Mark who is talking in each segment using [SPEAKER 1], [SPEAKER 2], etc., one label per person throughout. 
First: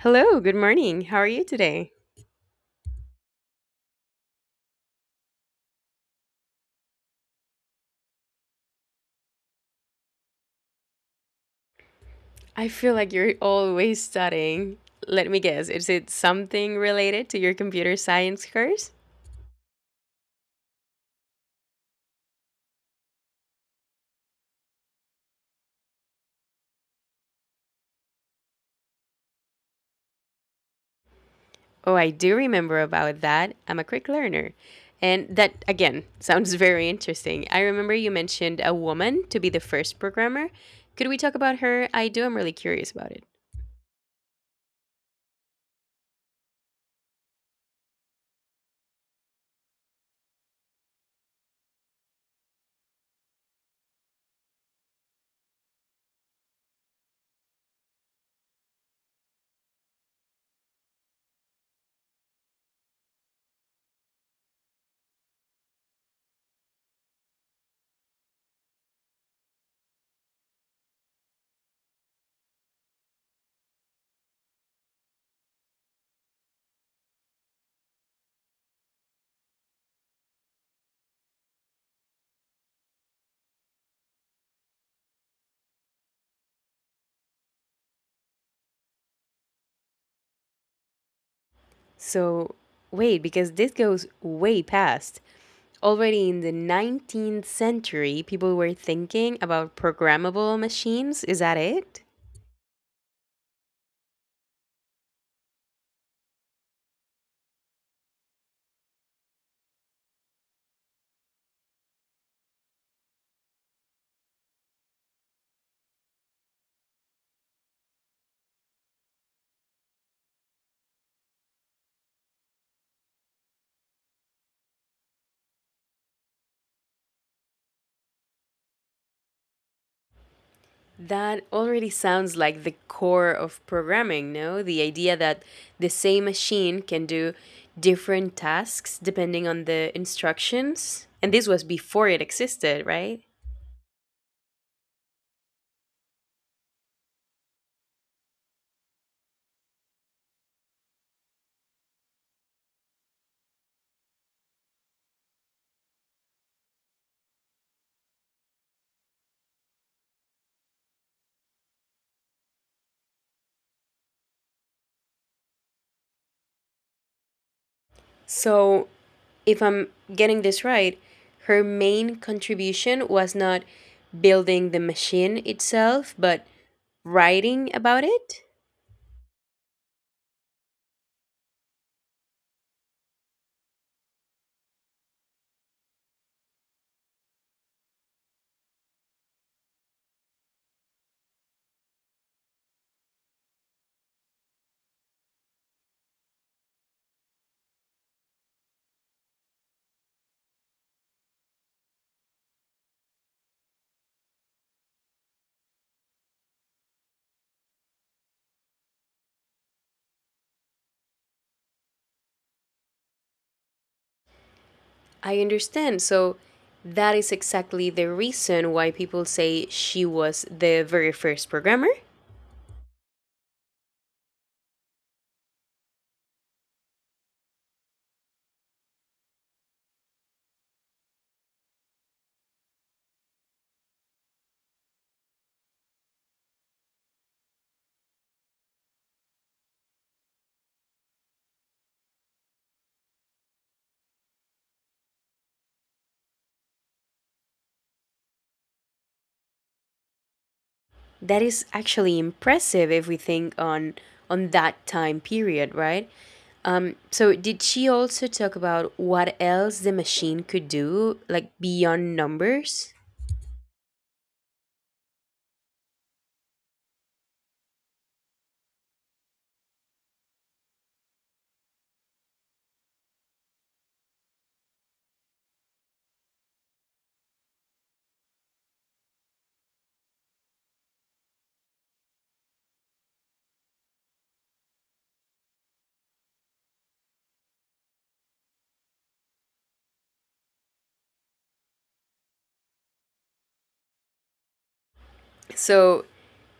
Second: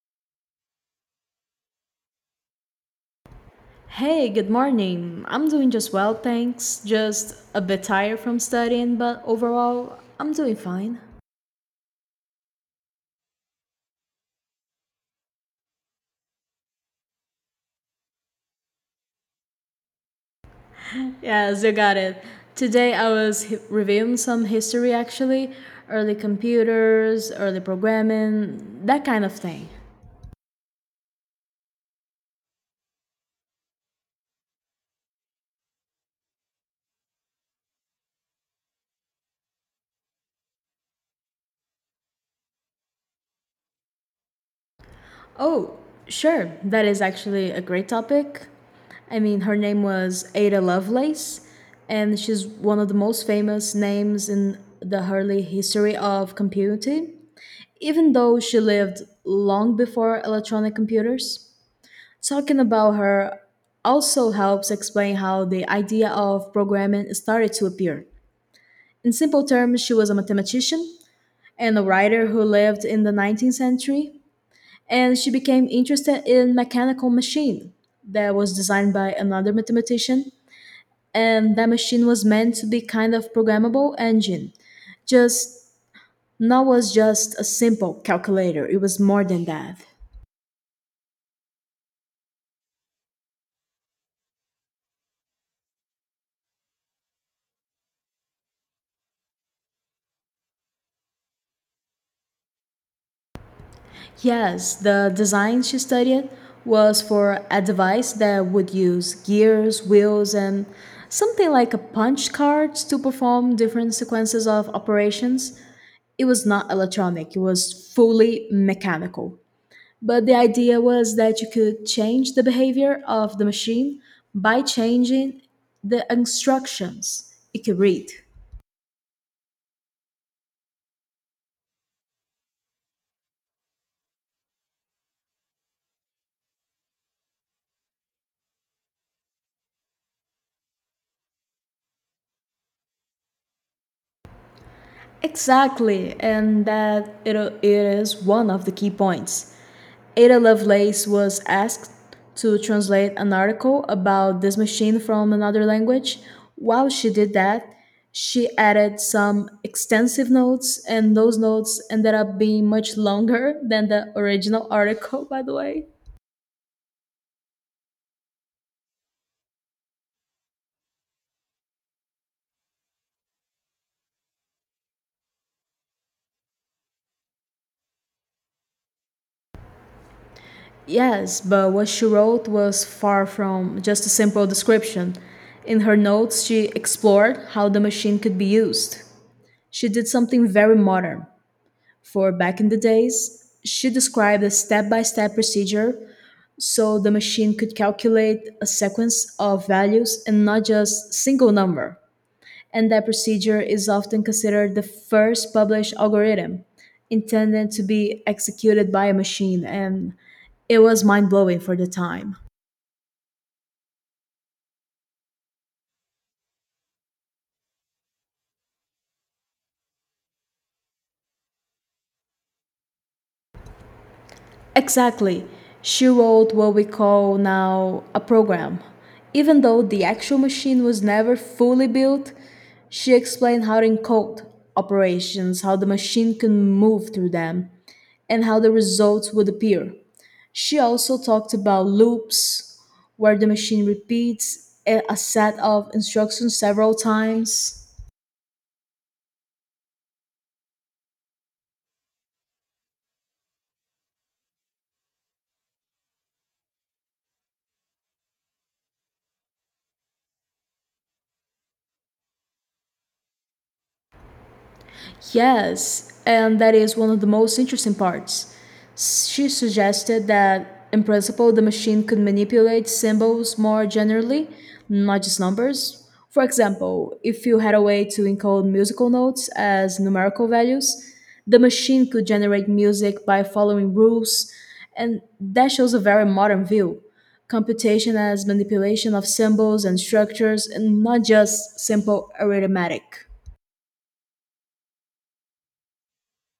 [SPEAKER 1] Hello, good morning. How are you today?
[SPEAKER 2] Hey, good morning. I'm doing just well, thanks. Just a bit tired from studying, but overall, I'm doing fine.
[SPEAKER 1] I feel like you're always studying. Let me guess, is it something related to your computer science course?
[SPEAKER 2] Yes, you got it. Today I was reviewing some history actually, early computers, early programming, that kind of thing.
[SPEAKER 1] Oh, I do remember about that. I'm a quick learner. And that, again, sounds very interesting. I remember you mentioned a woman to be the first programmer. Could we talk about her? I'm really curious about it.
[SPEAKER 2] Oh, sure, that is actually a great topic. I mean, her name was Ada Lovelace, and she's one of the most famous names in the early history of computing. Even though she lived long before electronic computers. Talking about her also helps explain how the idea of programming started to appear. In simple terms, she was a mathematician and a writer who lived in the 19th century, and she became interested in mechanical machine that was designed by another mathematician, and that machine was meant to be kind of programmable engine. Just not was just a simple calculator. It was more than that.
[SPEAKER 1] So, wait, because this goes way past. Already in the 19th century, people were thinking about programmable machines. Is that it?
[SPEAKER 2] Yes, the design she studied was for a device that would use gears, wheels, and something like a punch card to perform different sequences of operations. It was not electronic, it was fully mechanical. But the idea was that you could change the behavior of the machine by changing the instructions it could read.
[SPEAKER 1] That already sounds like the core of programming, no? The idea that the same machine can do different tasks depending on the instructions. And this was before it existed, right?
[SPEAKER 2] Exactly, and that it is one of the key points. Ada Lovelace was asked to translate an article about this machine from another language. While she did that, she added some extensive notes, and those notes ended up being much longer than the original article, by the way.
[SPEAKER 1] So, if I'm getting this right, her main contribution was not building the machine itself, but writing about it?
[SPEAKER 2] Yes, but what she wrote was far from just a simple description. In her notes, she explored how the machine could be used. She did something very modern for back in the days. She described a step by step procedure so the machine could calculate a sequence of values and not just single number. And that procedure is often considered the first published algorithm intended to be executed by a machine, and it was mind blowing for the time.
[SPEAKER 1] I understand. So that is exactly the reason why people say she was the very first programmer.
[SPEAKER 2] Exactly. She wrote what we call now a program. Even though the actual machine was never fully built, she explained how to encode operations, how the machine can move through them, and how the results would appear. She also talked about loops, where the machine repeats a set of instructions several times.
[SPEAKER 1] That is actually impressive if we think on that time period, right? So did she also talk about what else the machine could do, like beyond numbers?
[SPEAKER 2] Yes, and that is one of the most interesting parts. She suggested that, in principle, the machine could manipulate symbols more generally, not just numbers. For example, if you had a way to encode musical notes as numerical values, the machine could generate music by following rules, and that shows a very modern view. Computation as manipulation of symbols and structures, and not just simple arithmetic.
[SPEAKER 1] So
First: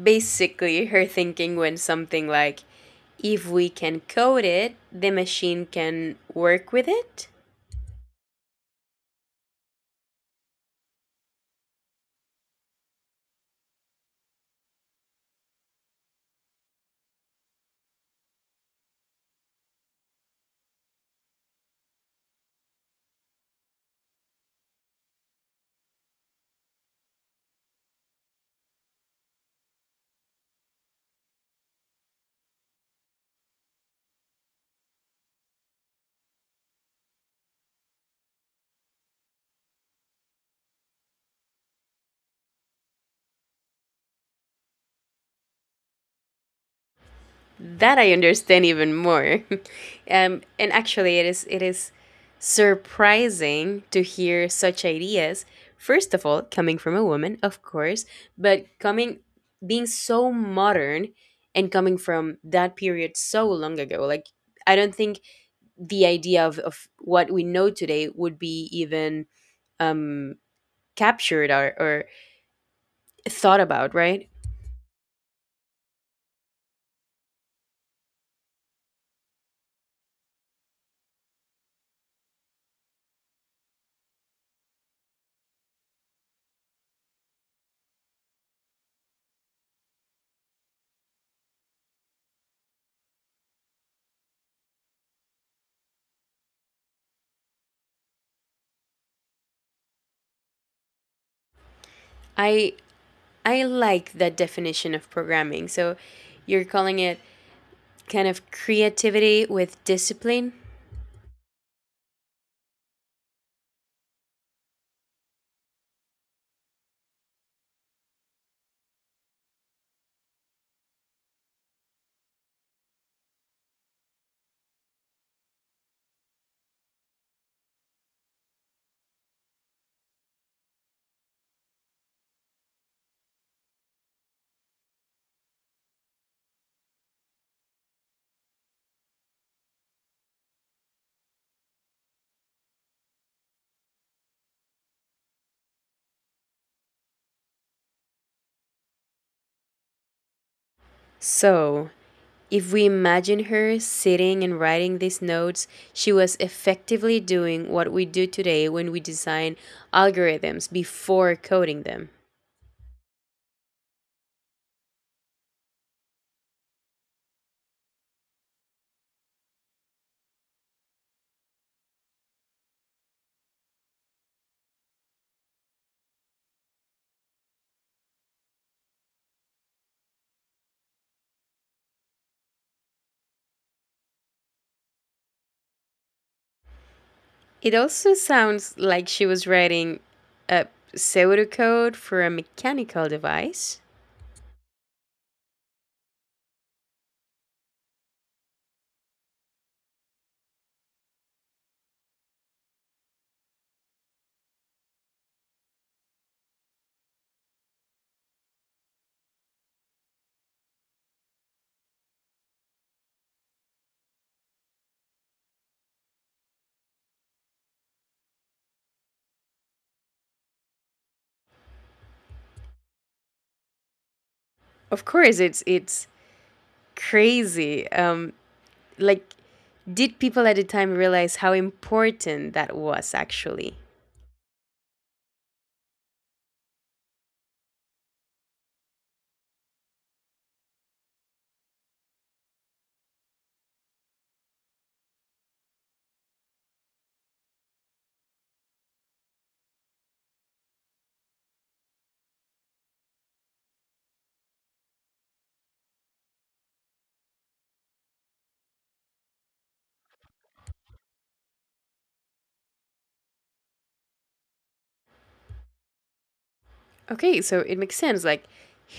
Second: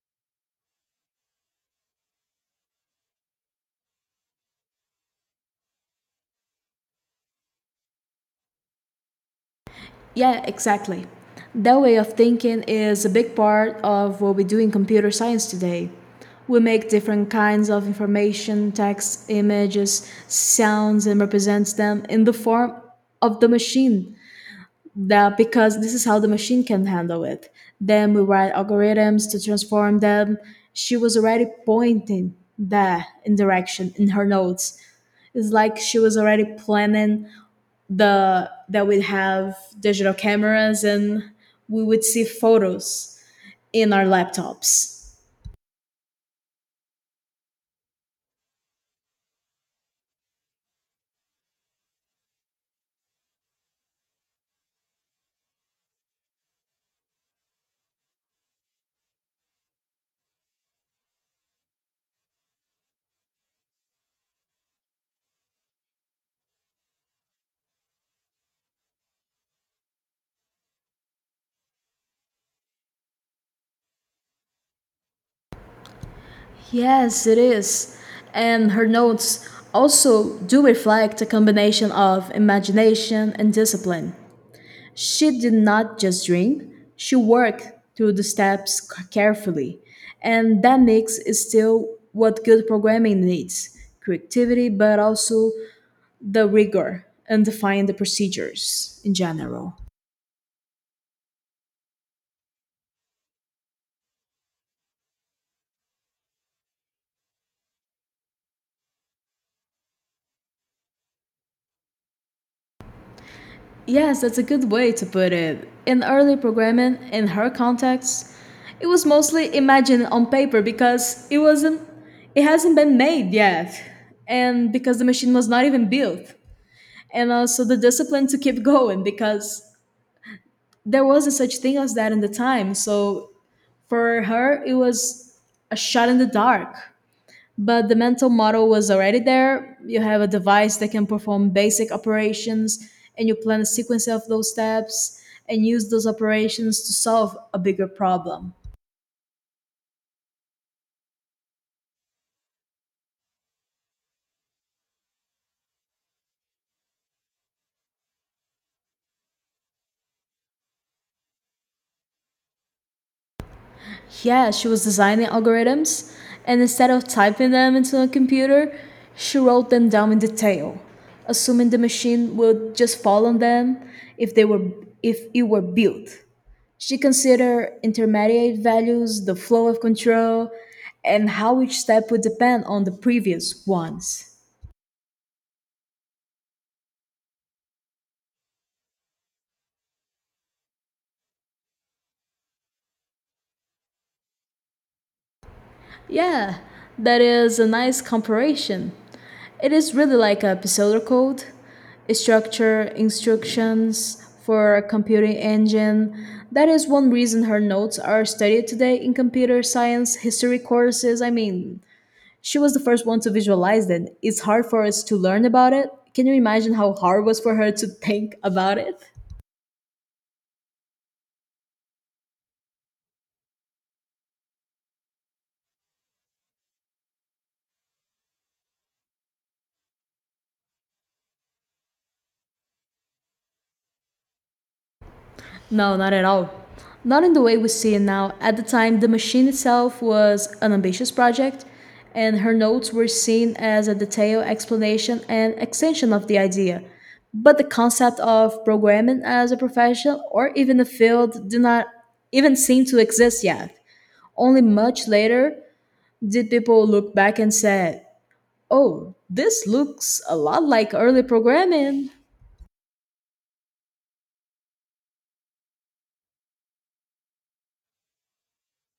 [SPEAKER 1] basically her thinking went something like if we can code it, the machine can work with it.
[SPEAKER 2] Yeah, exactly. That way of thinking is a big part of what we do in computer science today. We make different kinds of information, text, images, sounds, and represents them in the form of the machine. That because this is how the machine can handle it. Then we write algorithms to transform them. She was already pointing that in direction in her notes. It's like she was already planning the that we have digital cameras and we would see photos in our laptops.
[SPEAKER 1] That I understand even more. And actually, it is surprising to hear such ideas. First of all, coming from a woman, of course, but coming being so modern and coming from that period so long ago. Like I don't think the idea of what we know today would be even captured or thought about, right?
[SPEAKER 2] Yes, it is. And her notes also do reflect a combination of imagination and discipline. She did not just dream, she worked through the steps carefully. And that mix is still what good programming needs creativity, but also the rigor and define the procedures in general.
[SPEAKER 1] I I like that definition of programming. So you're calling it kind of creativity with discipline.
[SPEAKER 2] Yes, that's a good way to put it. In early programming, in her context, it was mostly imagined on paper because it hasn't been made yet. And because the machine was not even built. And also the discipline to keep going because there wasn't such thing as that in the time. So for her it was a shot in the dark, but the mental model was already there. You have a device that can perform basic operations, and you plan a sequence of those steps and use those operations to solve a bigger problem.
[SPEAKER 1] So, if we imagine her sitting and writing these notes, she was effectively doing what we do today when we design algorithms before coding them.
[SPEAKER 2] Yeah, she was designing algorithms, and instead of typing them into a computer, she wrote them down in detail, assuming the machine would just follow them if they were if it were built. She considered intermediate values, the flow of control, and how each step would depend on the previous ones.
[SPEAKER 1] It also sounds like she was writing a pseudocode for a mechanical device.
[SPEAKER 2] Yeah, that is a nice comparison. It is really like a Pisolar code, a structure, instructions for a computing engine. That is one reason her notes are studied today in computer science history courses. I mean, she was the first one to visualize it. It's hard for us to learn about it. Can you imagine how hard it was for her to think about it?
[SPEAKER 1] Of course, it's crazy. Like, did people at the time realize how important that was actually?
[SPEAKER 2] No, not at all. Not in the way we see it now. At the time, the machine itself was an ambitious project, and her notes were seen as a detailed explanation and extension of the idea. But the concept of programming as a profession or even a field did not even seem to exist yet. Only much later did people look back and say, "Oh, this looks a lot like early programming."
[SPEAKER 1] Okay, so it makes sense. Like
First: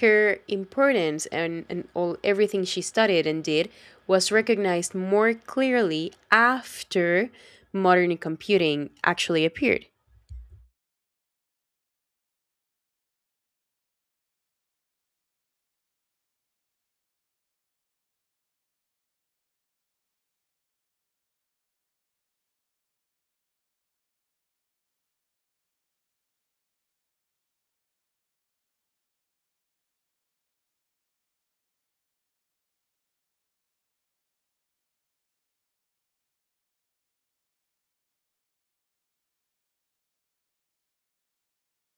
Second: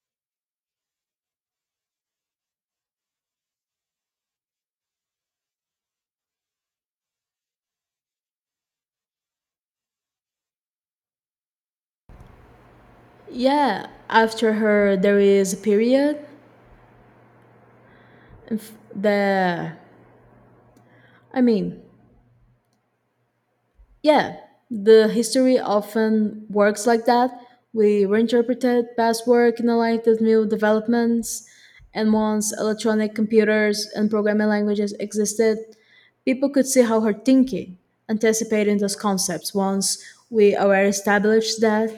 [SPEAKER 1] her importance and all everything she studied and did was recognized more clearly after modern computing actually appeared.
[SPEAKER 2] Yeah, after her there is a period. If The I mean, yeah, the history often works like that. We reinterpreted past work in alignment with new developments, and once electronic computers and programming languages existed, people could see how her thinking, anticipating those concepts. Once we already established that.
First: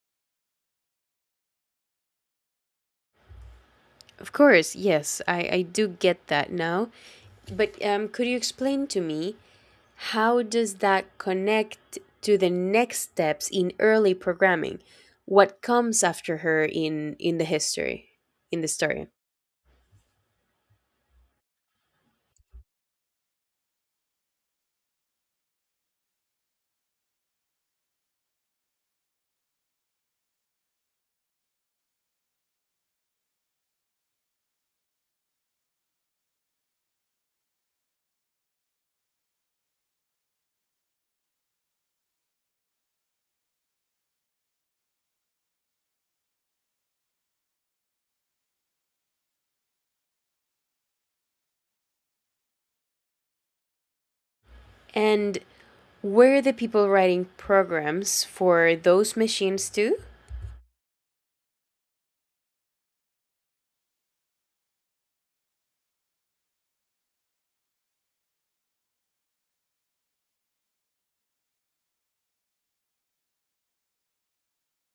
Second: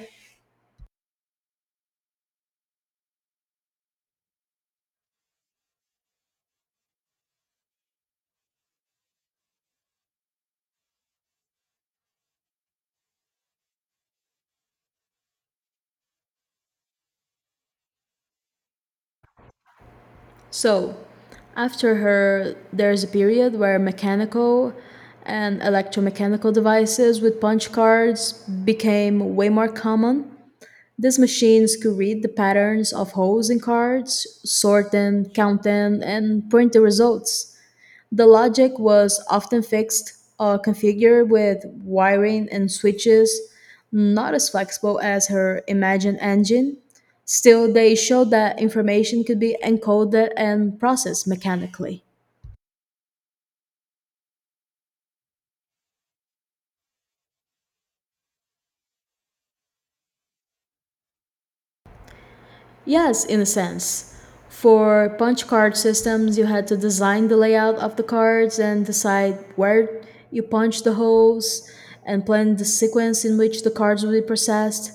[SPEAKER 1] Of course, yes, I do get that now. But could you explain to me how does that connect to the next steps in early programming? What comes after her in the history, in the story?
[SPEAKER 2] So, after her, there's a period where mechanical and electromechanical devices with punch cards became way more common. These machines could read the patterns of holes in cards, sort them, count them, and print the results. The logic was often fixed or configured with wiring and switches, not as flexible as her imagined engine. Still, they showed that information could be encoded and processed mechanically.
[SPEAKER 1] And were the people writing programs for those machines too?
[SPEAKER 2] Yes, in a sense. For punch card systems, you had to design the layout of the cards and decide where you punch the holes and plan the sequence in which the cards will be processed.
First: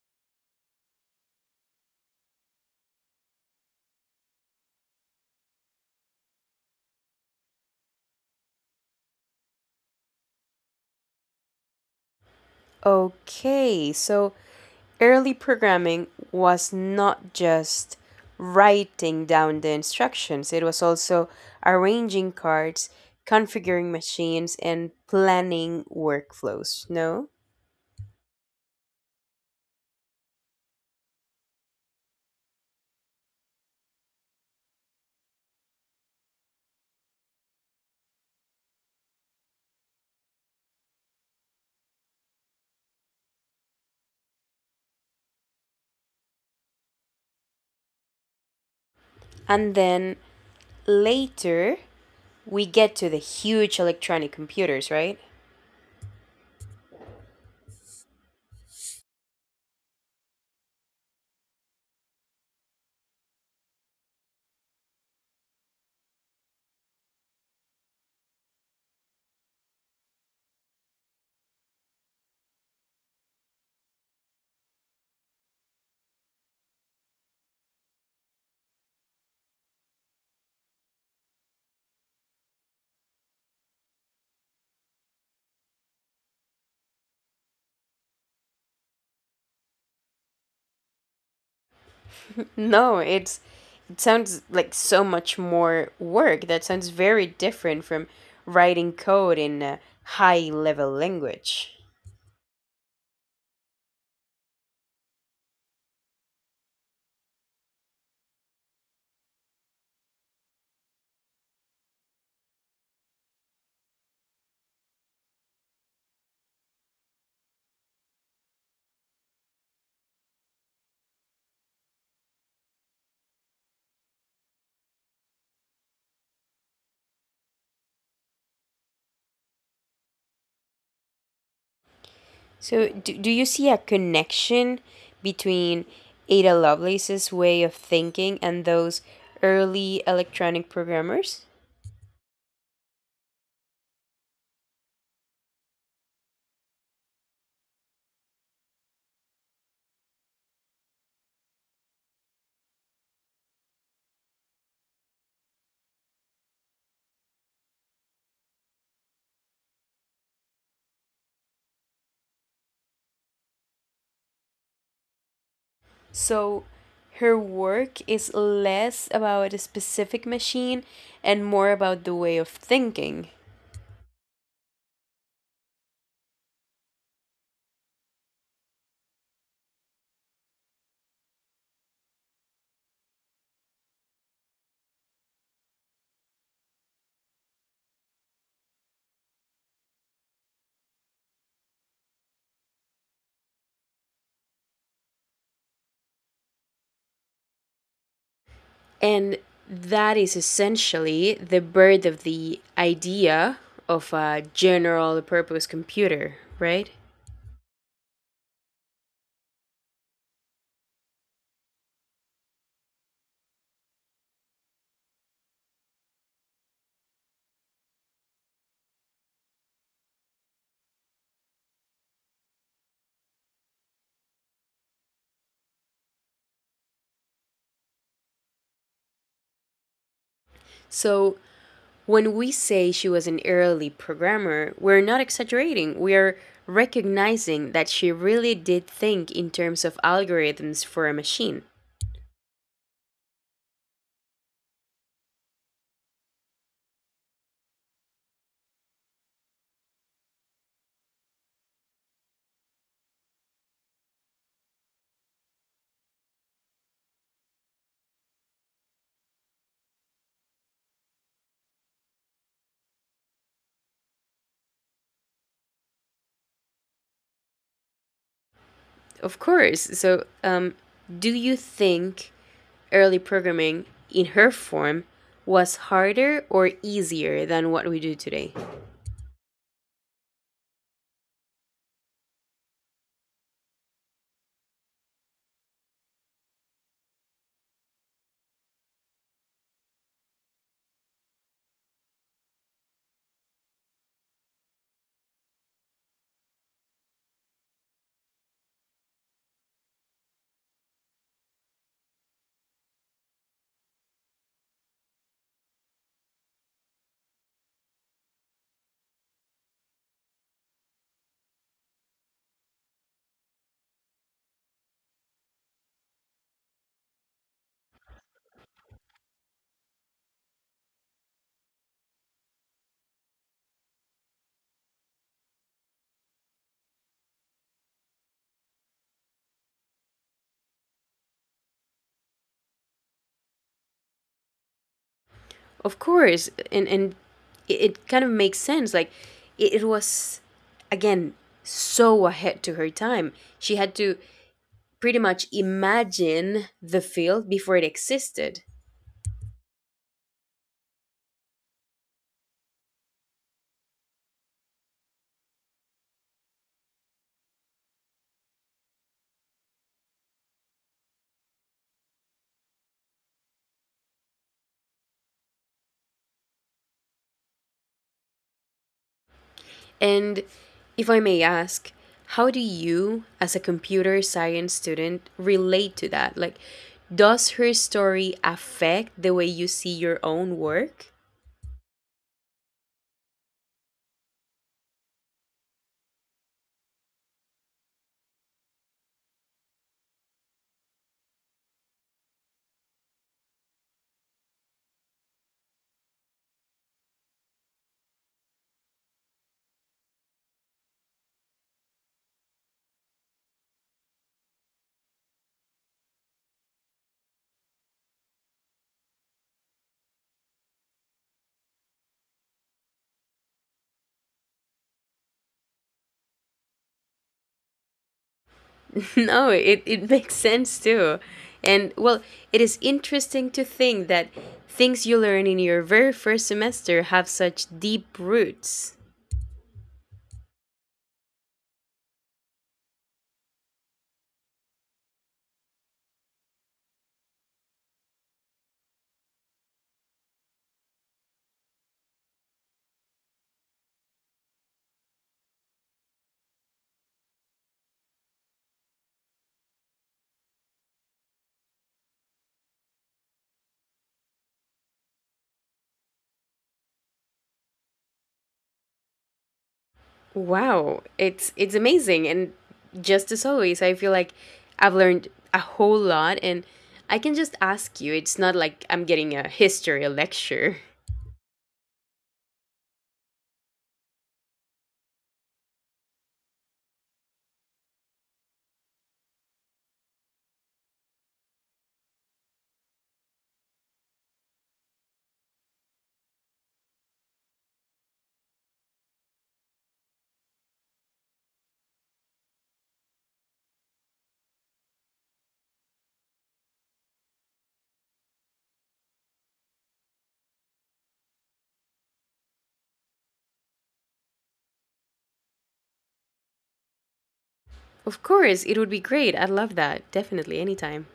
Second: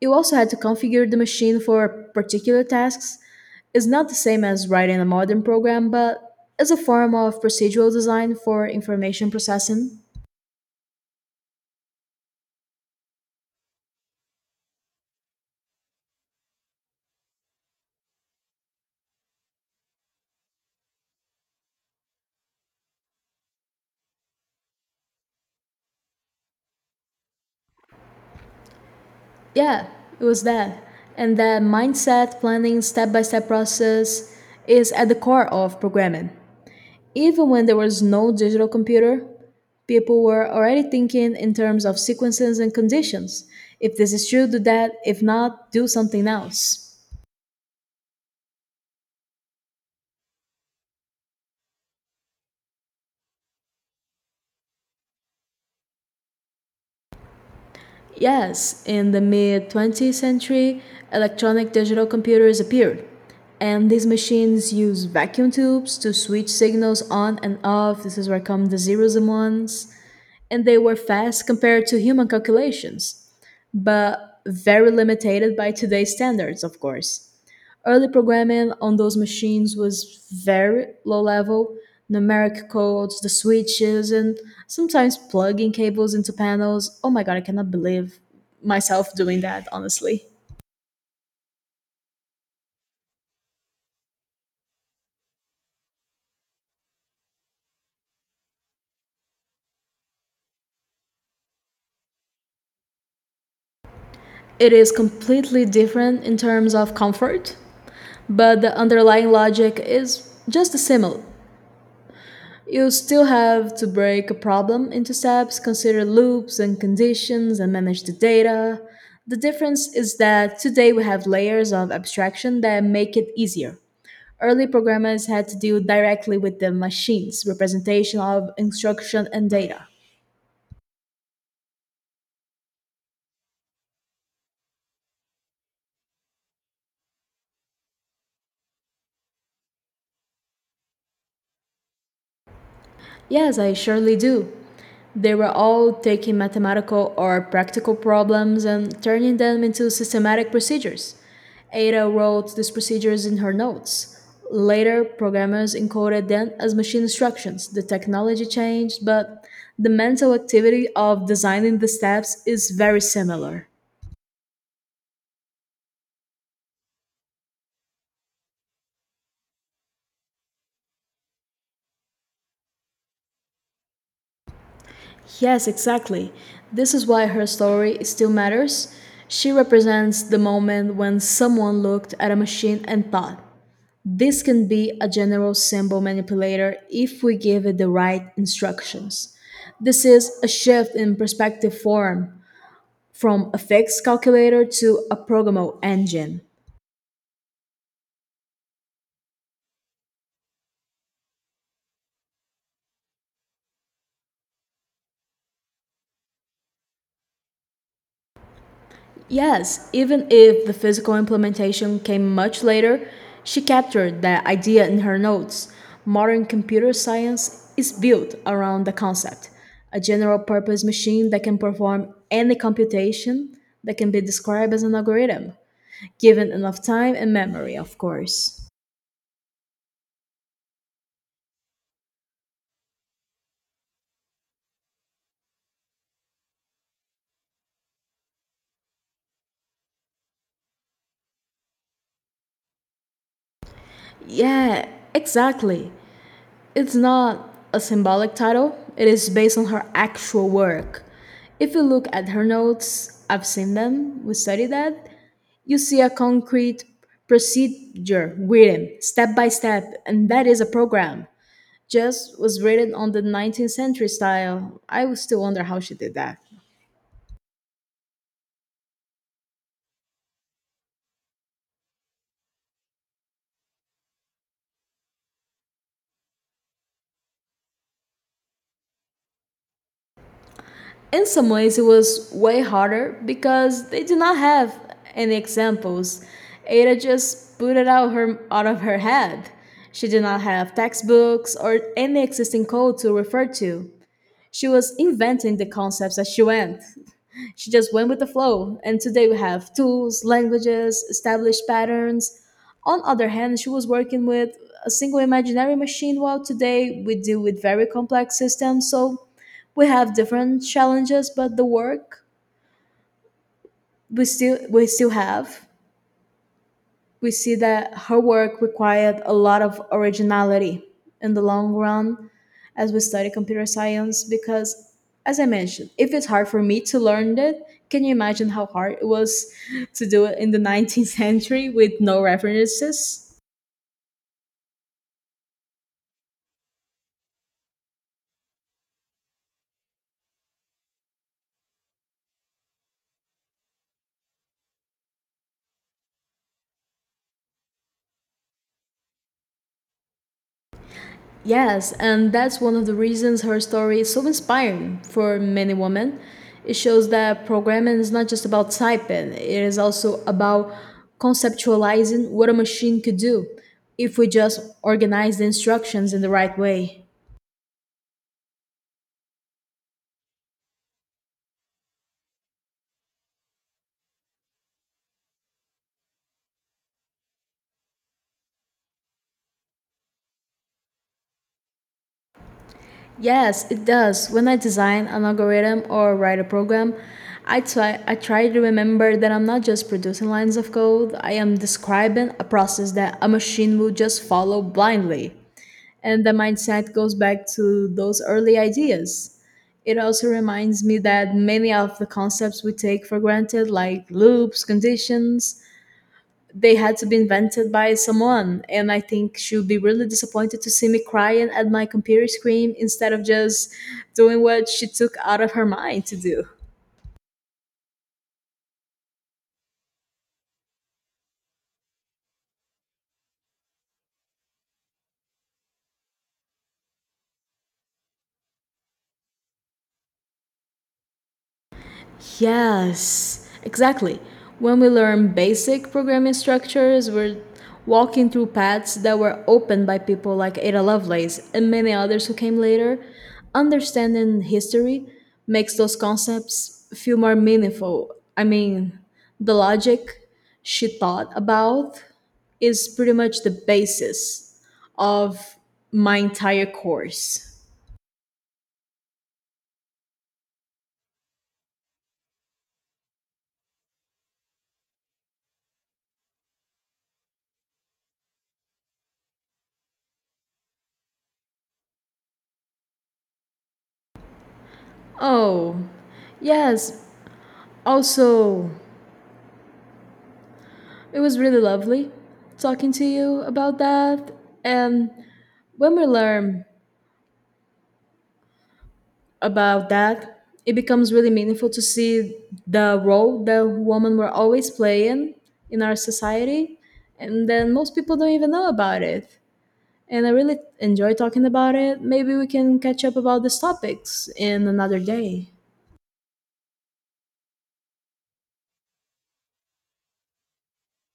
[SPEAKER 2] You also had to configure the machine for particular tasks is not the same as writing a modern program, but is a form of procedural design for information processing.
[SPEAKER 1] Okay, so early programming was not just writing down the instructions, it was also arranging cards, configuring machines, and planning workflows, no?
[SPEAKER 2] Yeah, it was that. And that mindset, planning, step by step process is at the core of programming. Even when there was no digital computer, people were already thinking in terms of sequences and conditions. If this is true, do that. If not, do something else.
[SPEAKER 1] And then later, we get to the huge electronic computers, right?
[SPEAKER 2] Yes, in the mid 20th century, electronic digital computers appeared, and these machines use vacuum tubes to switch signals on and off. This is where come the zeros and ones, and they were fast compared to human calculations, but very limited by today's standards, of course. Early programming on those machines was very low level numeric codes, the switches, and sometimes plugging cables into panels. Oh my god, I cannot believe myself doing that, honestly.
[SPEAKER 1] No, it sounds like so much more work. That sounds very different from writing code in a high level language.
[SPEAKER 2] It is completely different in terms of comfort, but the underlying logic is just similar. You still have to break a problem into steps, consider loops and conditions, and manage the data. The difference is that today we have layers of abstraction that make it easier. Early programmers had to deal directly with the machines, representation of instruction and data.
[SPEAKER 1] So, do you see a connection between Ada Lovelace's way of thinking and those early electronic programmers?
[SPEAKER 2] Yes, I surely do. They were all taking mathematical or practical problems and turning them into systematic procedures. Ada wrote these procedures in her notes. Later, programmers encoded them as machine instructions. The technology changed, but the mental activity of designing the steps is very similar.
[SPEAKER 1] So, her work is less about a specific machine and more about the way of thinking.
[SPEAKER 2] Yes, exactly. This is why her story still matters. She represents the moment when someone looked at a machine and thought, "This can be a general symbol manipulator if we give it the right instructions." This is a shift in perspective form from a fixed calculator to a programmable engine.
[SPEAKER 1] And that is essentially the birth of the idea of a general purpose computer, right?
[SPEAKER 2] Yes, even if the physical implementation came much later, she captured that idea in her notes. Modern computer science is built around the concept a general purpose machine that can perform any computation that can be described as an algorithm, given enough time and memory, of course.
[SPEAKER 1] So when we say she was an early programmer, we're not exaggerating. We are recognizing that she really did think in terms of algorithms for a machine.
[SPEAKER 2] Yeah, exactly. It's not a symbolic title, it is based on her actual work. If you look at her notes, I've seen them, we studied that, you see a concrete procedure written step by step, and that is a program. Just was written on the 19th century style. I would still wonder how she did that.
[SPEAKER 1] Of course. So, do you think early programming in her form was harder or easier than what we do today?
[SPEAKER 2] In some ways it was way harder because they did not have any examples. Ada just put it out of her head. She did not have textbooks or any existing code to refer to. She was inventing the concepts as she went. She just went with the flow, and today we have tools, languages, established patterns. On other hand, she was working with a single imaginary machine, while today we deal with very complex systems. So we have different challenges, but the work we still have we see that her work required a lot of originality in the long run as we study computer science because as I mentioned if it's hard for me to learn it, can you imagine how hard it was to do it in the 19th century with no references.
[SPEAKER 1] Of course, and it kind of makes sense. Like it was again so ahead to her time. She had to pretty much imagine the field before it existed.
[SPEAKER 2] Yes, and that's one of the reasons her story is so inspiring for many women. It shows that programming is not just about typing, it is also about conceptualizing what a machine could do if we just organize the instructions in the right way.
[SPEAKER 1] And if I may ask, how do you, as a computer science student, relate to that? Like, does her story affect the way you see your own work?
[SPEAKER 2] Yes, it does. When I design an algorithm or write a program, I try to remember that I'm not just producing lines of code, I am describing a process that a machine will just follow blindly. And the mindset goes back to those early ideas. It also reminds me that many of the concepts we take for granted, like loops, conditions, they had to be invented by someone. And I think she'll be really disappointed to see me crying at my computer screen instead of just doing what she took out of her mind to do.
[SPEAKER 1] No, it makes sense too. And well, it is interesting to think that things you learn in your very first semester have such deep roots.
[SPEAKER 2] Yes, exactly. When we learn basic programming structures, we're walking through paths that were opened by people like Ada Lovelace and many others who came later. Understanding history makes those concepts feel more meaningful. I mean, the logic she thought about is pretty much the basis of my entire course.
[SPEAKER 1] Wow, it's amazing and just as always, I feel like I've learned a whole lot and I can just ask you. It's not like I'm getting a history lecture.
[SPEAKER 2] Oh, yes. Also, it was really lovely talking to you about that. And when we learn about that, it becomes really meaningful to see the role that women were always playing in our society. And then most people don't even know about it. And I really enjoy talking about it. Maybe we can catch up about these topics in another day.
[SPEAKER 1] Of course, it would be great. I'd love that. Definitely anytime.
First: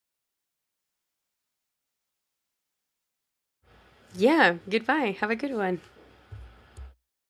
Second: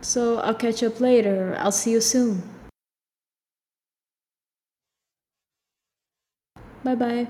[SPEAKER 2] So I'll catch up later. I'll see you soon.
[SPEAKER 1] Yeah, goodbye. Have a good one.
[SPEAKER 2] Bye bye.